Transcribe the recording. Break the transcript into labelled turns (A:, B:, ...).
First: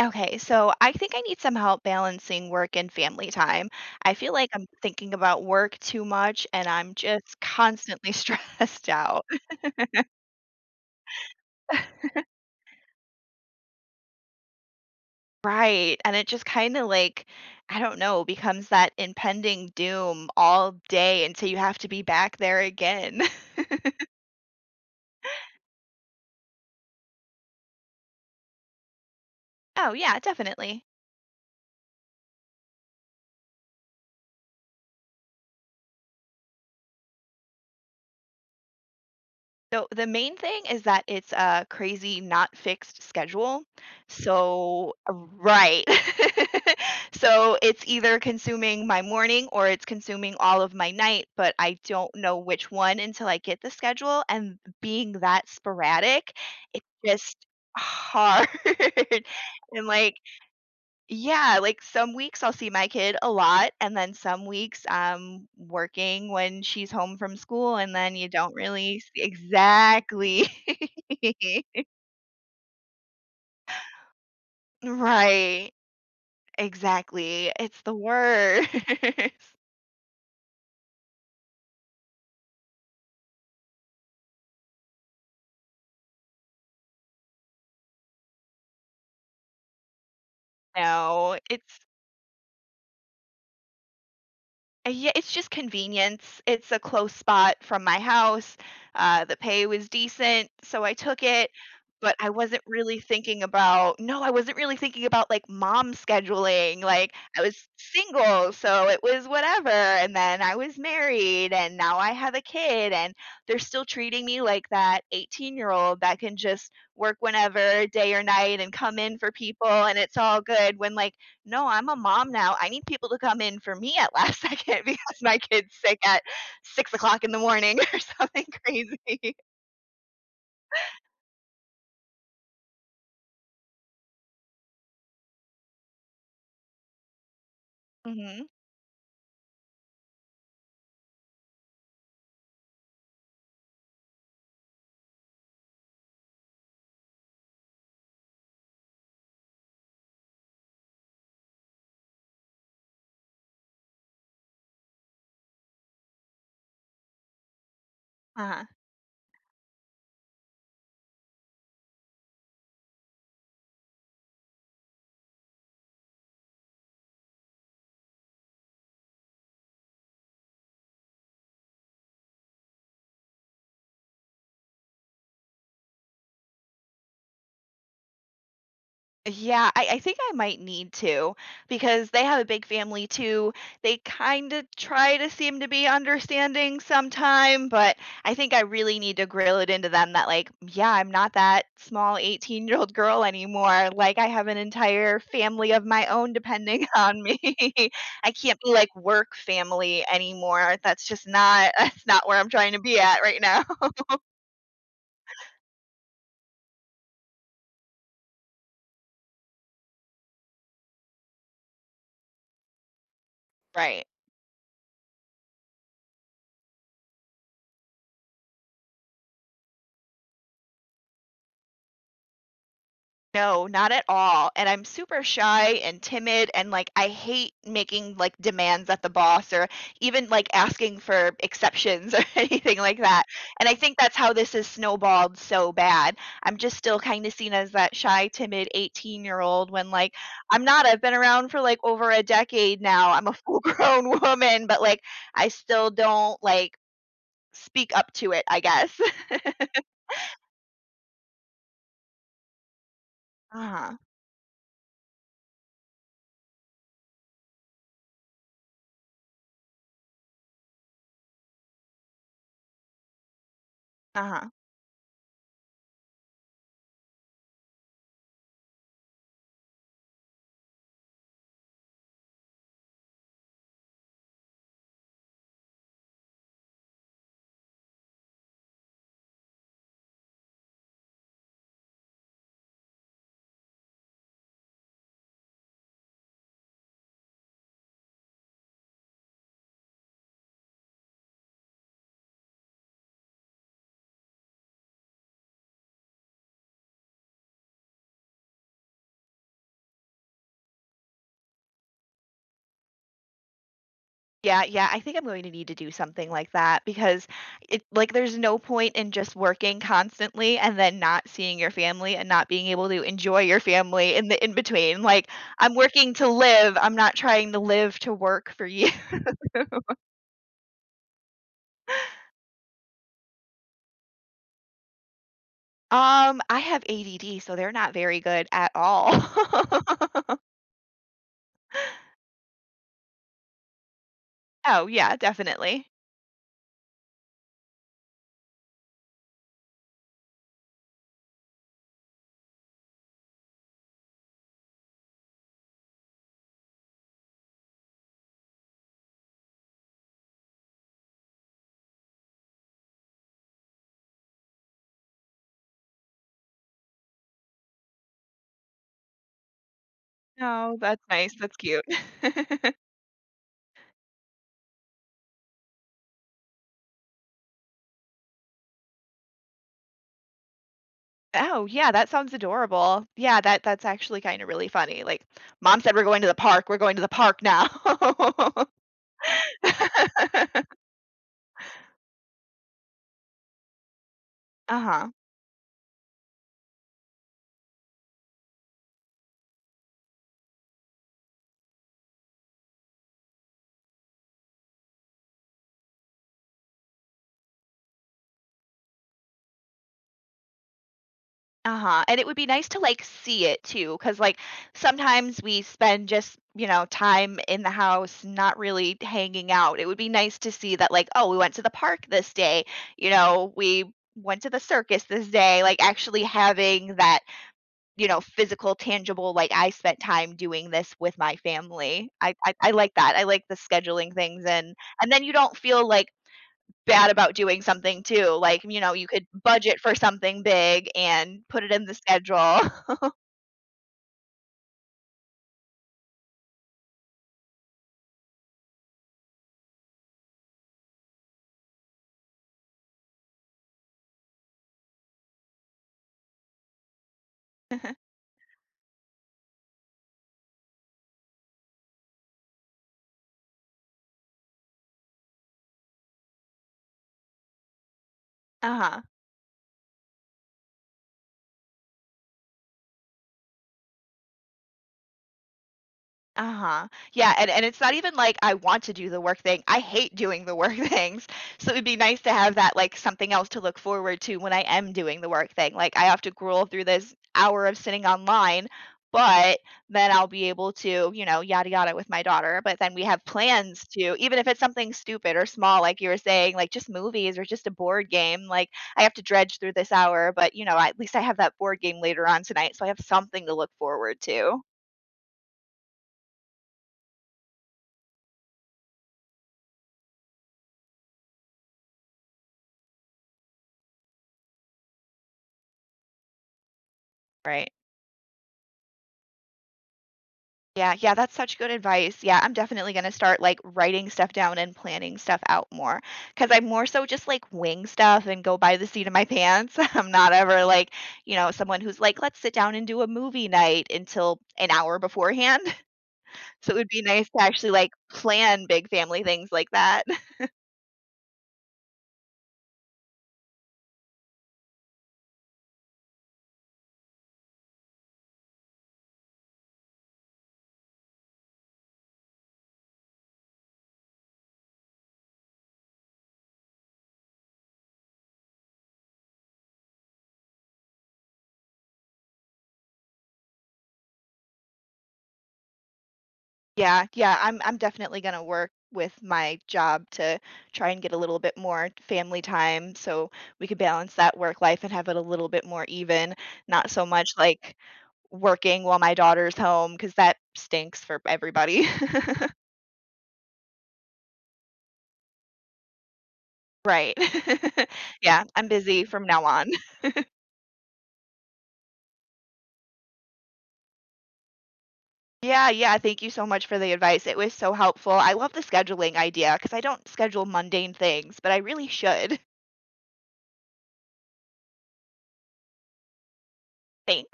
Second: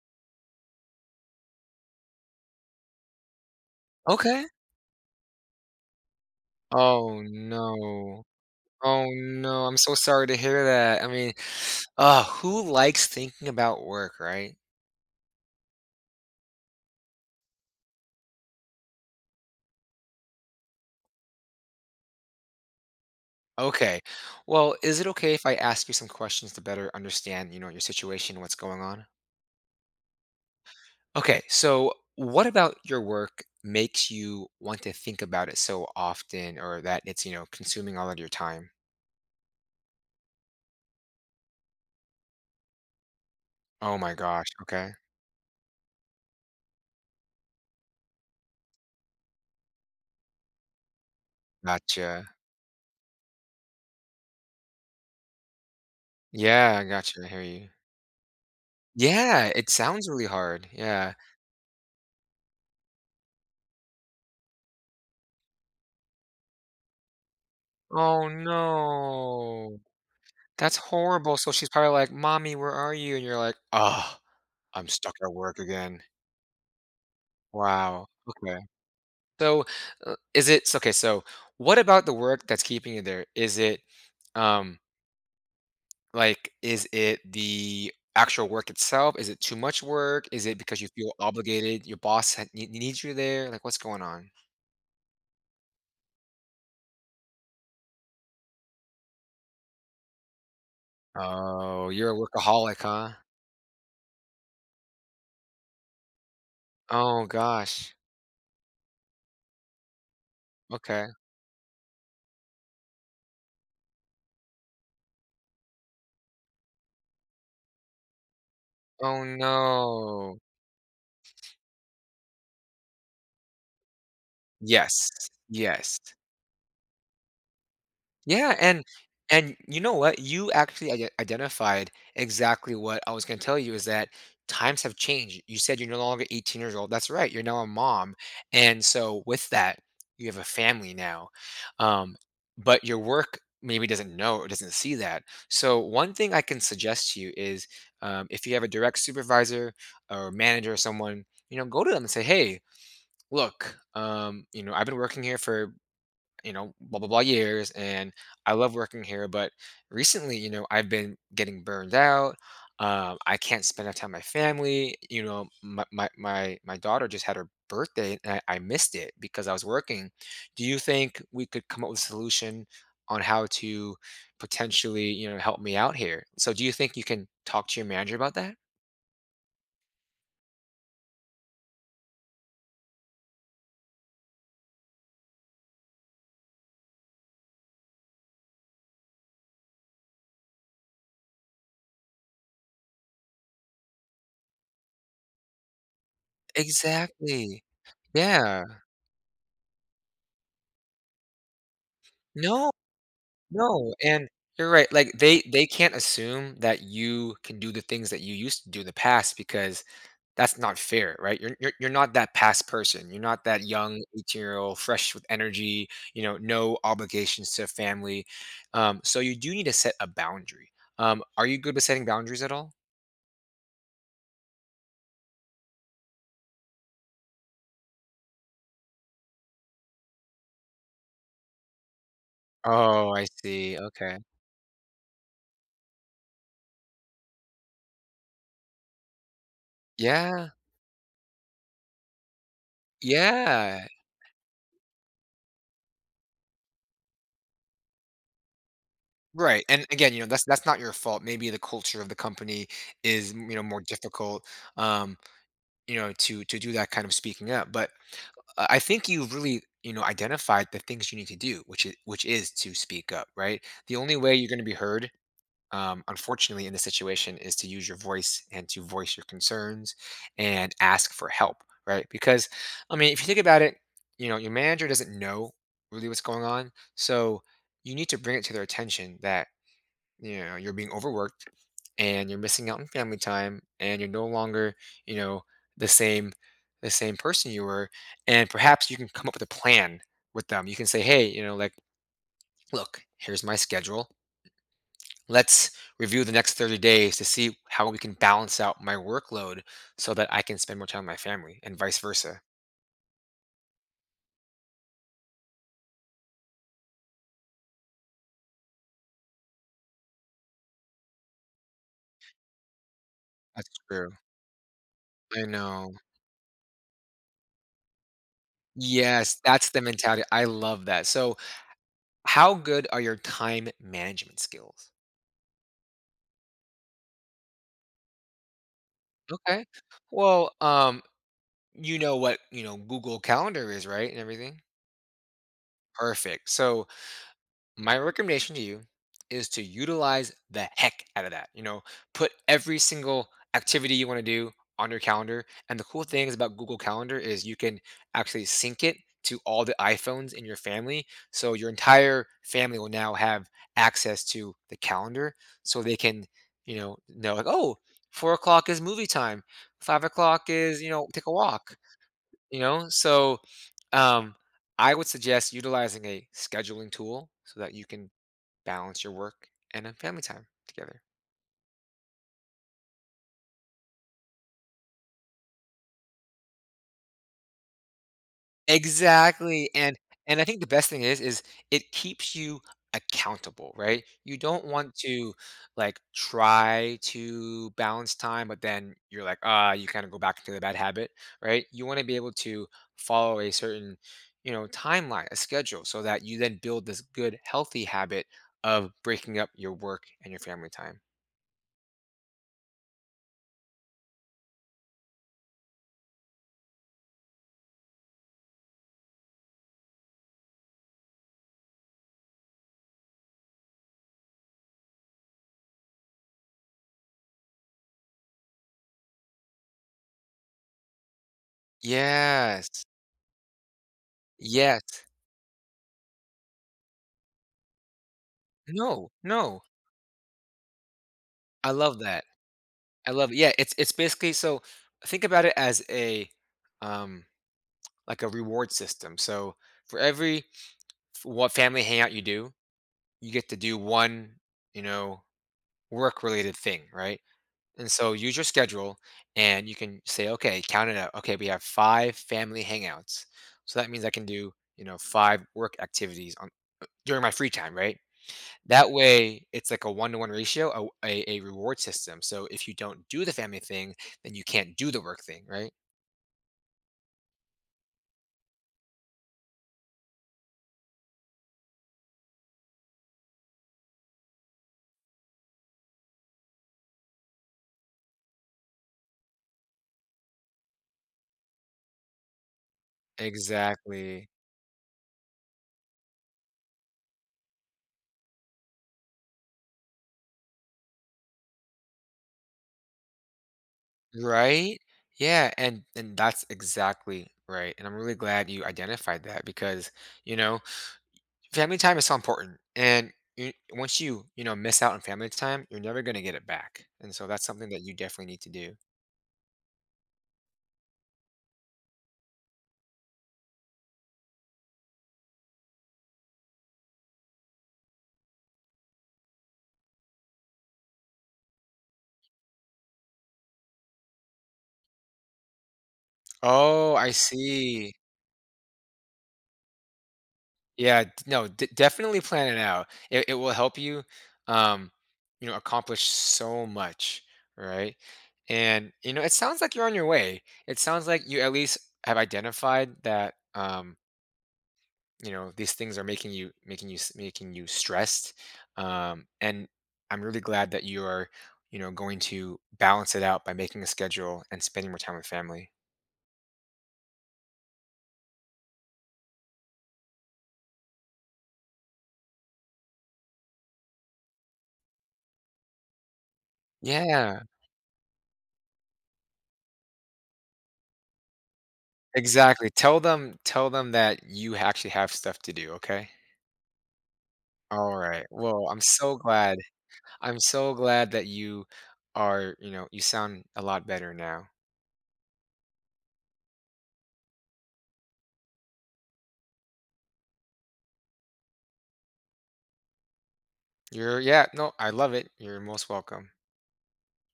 A: Okay, so I think I need some help balancing work and family time. I feel
B: Okay.
A: like I'm thinking about work too much and I'm
B: Oh
A: just constantly
B: no.
A: stressed
B: Oh
A: out.
B: no. I'm so sorry to hear that. I mean, who likes thinking about work, right?
A: Right. And it just kind of like, I don't know, becomes that impending doom all day until you have to be back there again.
B: Okay. Well, is it okay if I ask you some questions to better understand, you know, your situation and what's going on?
A: Oh, yeah, definitely.
B: Okay. So, what about your work makes you want to think about it so often or that it's, you know, consuming all of your time?
A: So the main thing is that it's a crazy not fixed schedule.
B: Oh my gosh. Okay.
A: Right. So it's either consuming my morning or it's consuming all of my night, but I don't
B: Gotcha.
A: know which one until I get the schedule, and being that sporadic,
B: Yeah,
A: it's
B: I gotcha. I
A: just
B: hear you.
A: hard.
B: Yeah, it
A: And
B: sounds
A: like
B: really hard. Yeah.
A: yeah, like some weeks I'll see my kid a lot, and then some weeks I'm working when she's home from school, and then you
B: Oh,
A: don't really see
B: no.
A: exactly.
B: That's horrible. So she's probably like, "Mommy, where are you?" And you're like, "Ugh, I'm stuck at work
A: Right,
B: again."
A: exactly. It's the
B: Wow. Okay.
A: worst.
B: So, is it s okay, so what about the work that's keeping you there? Is it, um, like, is it the actual work itself? Is it too much work? Is it because you feel
A: No, it's
B: obligated? Your boss had nee needs you there? Like, what's going on?
A: Uh, yeah, it's just convenience. It's a close spot from my house. The pay was decent, so I took it.
B: Oh, you're a
A: But I wasn't
B: workaholic,
A: really
B: huh?
A: thinking about no, I wasn't really thinking about like mom scheduling. Like
B: Oh
A: I was
B: gosh.
A: single, so it was whatever. And then I was
B: Okay.
A: married, and now I have a kid, and they're still treating me like that 18-year-old that can just work whenever, day or night, and come in
B: Oh,
A: for people, and it's all
B: no.
A: good. When like no, I'm a mom now. I need people to come in for me at last second
B: Yes,
A: because my kid's sick
B: yes.
A: at 6 o'clock in the morning or something
B: Yeah, and
A: crazy.
B: and you know what? You actually identified exactly what I was gonna tell you is that times have changed. You said you're no longer 18 years old. That's right, you're now a mom,
A: Mhm.
B: and so with that, you have a family now, um, but your work maybe doesn't know or doesn't see that. So one thing I can suggest to you is, if you have a direct supervisor or manager or someone, you know, go to them and say, "Hey, look, you know, I've been working here for you know, blah, blah, blah years. And I
A: Uh-huh.
B: love working here. But recently, you know, I've been getting burned out. I can't spend enough time with my family. You know, my daughter just had her birthday and I missed it because I was working. Do you think we could come up with a solution on how to? Potentially, you know, help me out here. So do you think you can talk to your manager about that?"
A: Yeah, I think I might need to, because they have a big family too. They kind of try to seem to be understanding sometime, but I think I really need to grill it into them that, like, yeah, I'm not that small 18-year-old girl anymore. Like, I have an entire family of my own depending on me.
B: Exactly.
A: I can't
B: Yeah.
A: be like work family anymore. That's just not, that's not where I'm
B: No,
A: trying to be at right now.
B: no, and you're right, like, they can't assume that you can do the things that you used to do in the past because that's not fair, right? You're not that past person. You're not that young
A: Right.
B: 18-year-old fresh with energy, you know, no obligations to family. So you do need to set a boundary. Are you good with setting boundaries at all?
A: No, not at all, and I'm super shy and timid and, like, I hate making, like, demands at the boss or even, like, asking for exceptions or anything like
B: Oh,
A: that,
B: I
A: and I
B: see.
A: think that's
B: Okay.
A: how this has snowballed so bad. I'm just still kinda seen as that shy, timid 18-year-old when, like,
B: Yeah.
A: I'm not. I've been around for, like, over a decade now. I'm a
B: Yeah.
A: full-grown woman, but, like, I still don't, like, speak up to it, I guess.
B: Right. And again, you know, that's not your fault. Maybe the culture of the company is, you know, more
A: Uh-huh.
B: difficult, um, you know, to do that kind of speaking up. But I think you've really, you know, identified the things you need to do, which is to speak up, right? The only way you're
A: Uh-huh.
B: going to be heard, unfortunately, in this situation, is to use your voice and to voice your concerns and ask for help, right? Because, I mean, if you think about it, you know, your manager doesn't know really what's going on, so you need to bring it to their attention that you know, you're being overworked and you're missing out on family time and you're no longer, you know, the same the same person you were and perhaps you can come up with a plan with them. You can say, "Hey, you know, like look, here's my schedule. Let's review the next 30 days to see how we can balance out my workload so that I can spend more time with my family and vice versa."
A: Yeah, yeah, I think I'm going to need to do something like that, because it like there's no point in just working constantly and then not seeing your family and not being able to enjoy your
B: That's true.
A: family in the in between. Like
B: I
A: I'm
B: know.
A: working to live, I'm not trying to live to work for you.
B: Yes, that's the mentality. I love that. So, how good are your time management skills?
A: I have ADD, so they're not very good at all.
B: Okay. Well, you know what, you know, Google Calendar is, right, and everything?
A: Oh, yeah, definitely.
B: Perfect. So, my recommendation to you is to utilize the heck out of that. You know, put every single activity you want to do on your calendar. And the cool thing is about Google Calendar is you can actually sync it to all the iPhones in your family. So your entire family will now have access to the calendar so they can, you know like, oh, 4 o'clock is movie time. 5 o'clock
A: No,
B: is, you
A: that's
B: know, take a
A: nice. That's
B: walk,
A: cute.
B: you know? So um, I would suggest utilizing a scheduling tool so that you can balance your work and then family time together.
A: Oh, yeah, that sounds adorable. Yeah, that's actually kinda really funny, like, "Mom said we're going to the park, we're going to the park now."
B: Exactly, and I think the best thing is it keeps you accountable, right? You don't want
A: Uh-huh,
B: to, like, try to balance time, but then you're like, "Ah," you kinda go back into the bad habit, right? You wanna be able to follow a certain, you know, timeline, a schedule, so that you then build this good, healthy habit of breaking up your work and your family time.
A: uh-huh, and it would be nice to, like, see it too, because like, sometimes we spend just, you know, time in the house, not really hanging out. It would be nice to see that, like, "Oh, we went to the park this day," you know, "We went to the circus this day," like, actually having that you know, physical, tangible, like, I spent time doing this with my family. I
B: Yes.
A: like that. I like the scheduling things,
B: Yes.
A: and then you don't feel, like, bad about doing something too, like, you know, you
B: No,
A: could
B: no.
A: budget for something big and put
B: I
A: it in the
B: love that.
A: schedule.
B: I love it. Yeah, it's basically so think about it as a um like a reward system. So for every f- what family hangout you do, you get to do one, you know, work related thing, right? And so use your schedule and you can say, okay, count it out. Okay, we have five family hangouts. So that means I can do, you know, five work activities on during my free time, right? That
A: Uh-huh.
B: way, it's like a one-to-one ratio, a reward system, so if you don't do the family thing, then you can't do the work thing, right?
A: Uh-huh. Yeah, and it's not even like I want to do the work thing. I hate doing the work things. So it would be nice to have that like something else to look forward to when I am doing the work thing. Like I have to gruel through this hour of sitting online, but then I'll be able to, you know, yada yada with my daughter. But then we have plans to,
B: Exactly.
A: even if it's something stupid or small, like you were saying, like just movies or just a board game, like I have to dredge through this hour, but you know, at least I have that board game later on tonight, so I have something to look forward to.
B: Right? Yeah, and that's exactly right, and I'm really glad you identified that because, you know, family time is so important, and you once you, you know, miss out on family time, you're never gonna get it back, and so that's
A: Right.
B: something that you definitely need to do.
A: Yeah, yeah, that's such good advice. Yeah, I'm definitely gonna start like writing stuff down and planning stuff out more because I'm more so just like wing stuff and go by the seat of my pants. I'm not ever like, you know, someone who's like, let's sit down and do a movie night until an hour beforehand. So it would
B: Oh,
A: be
B: I
A: nice to actually like
B: see.
A: plan big family things like that.
B: No, definitely plan it out. It will help you, um, you know, accomplish so much, right? And you know, it sounds like you're on your way. It sounds like you at least have identified that, you know, these things are making you stressed. And I'm really glad that you are, you know, going to balance it out by making a schedule and spending more time with family.
A: Yeah, yeah, I'm definitely gonna work with my job to try and get a little bit more family time, so we could balance that work life and have it a little bit more even, not so much
B: Yeah,
A: like working while my daughter's home because that stinks for everybody.
B: exactly. Tell them that you actually have stuff to do. Okay.
A: Right.
B: Alright,
A: Yeah, I'm
B: well,
A: busy from now on.
B: I'm so glad that you are you know, you sound a lot better now.
A: Yeah, yeah. Thank you so much for the advice. It was so helpful. I love the scheduling idea because I don't schedule mundane things, but I really should.
B: You're Yeah, no, I love it. You're most welcome.
A: Thanks.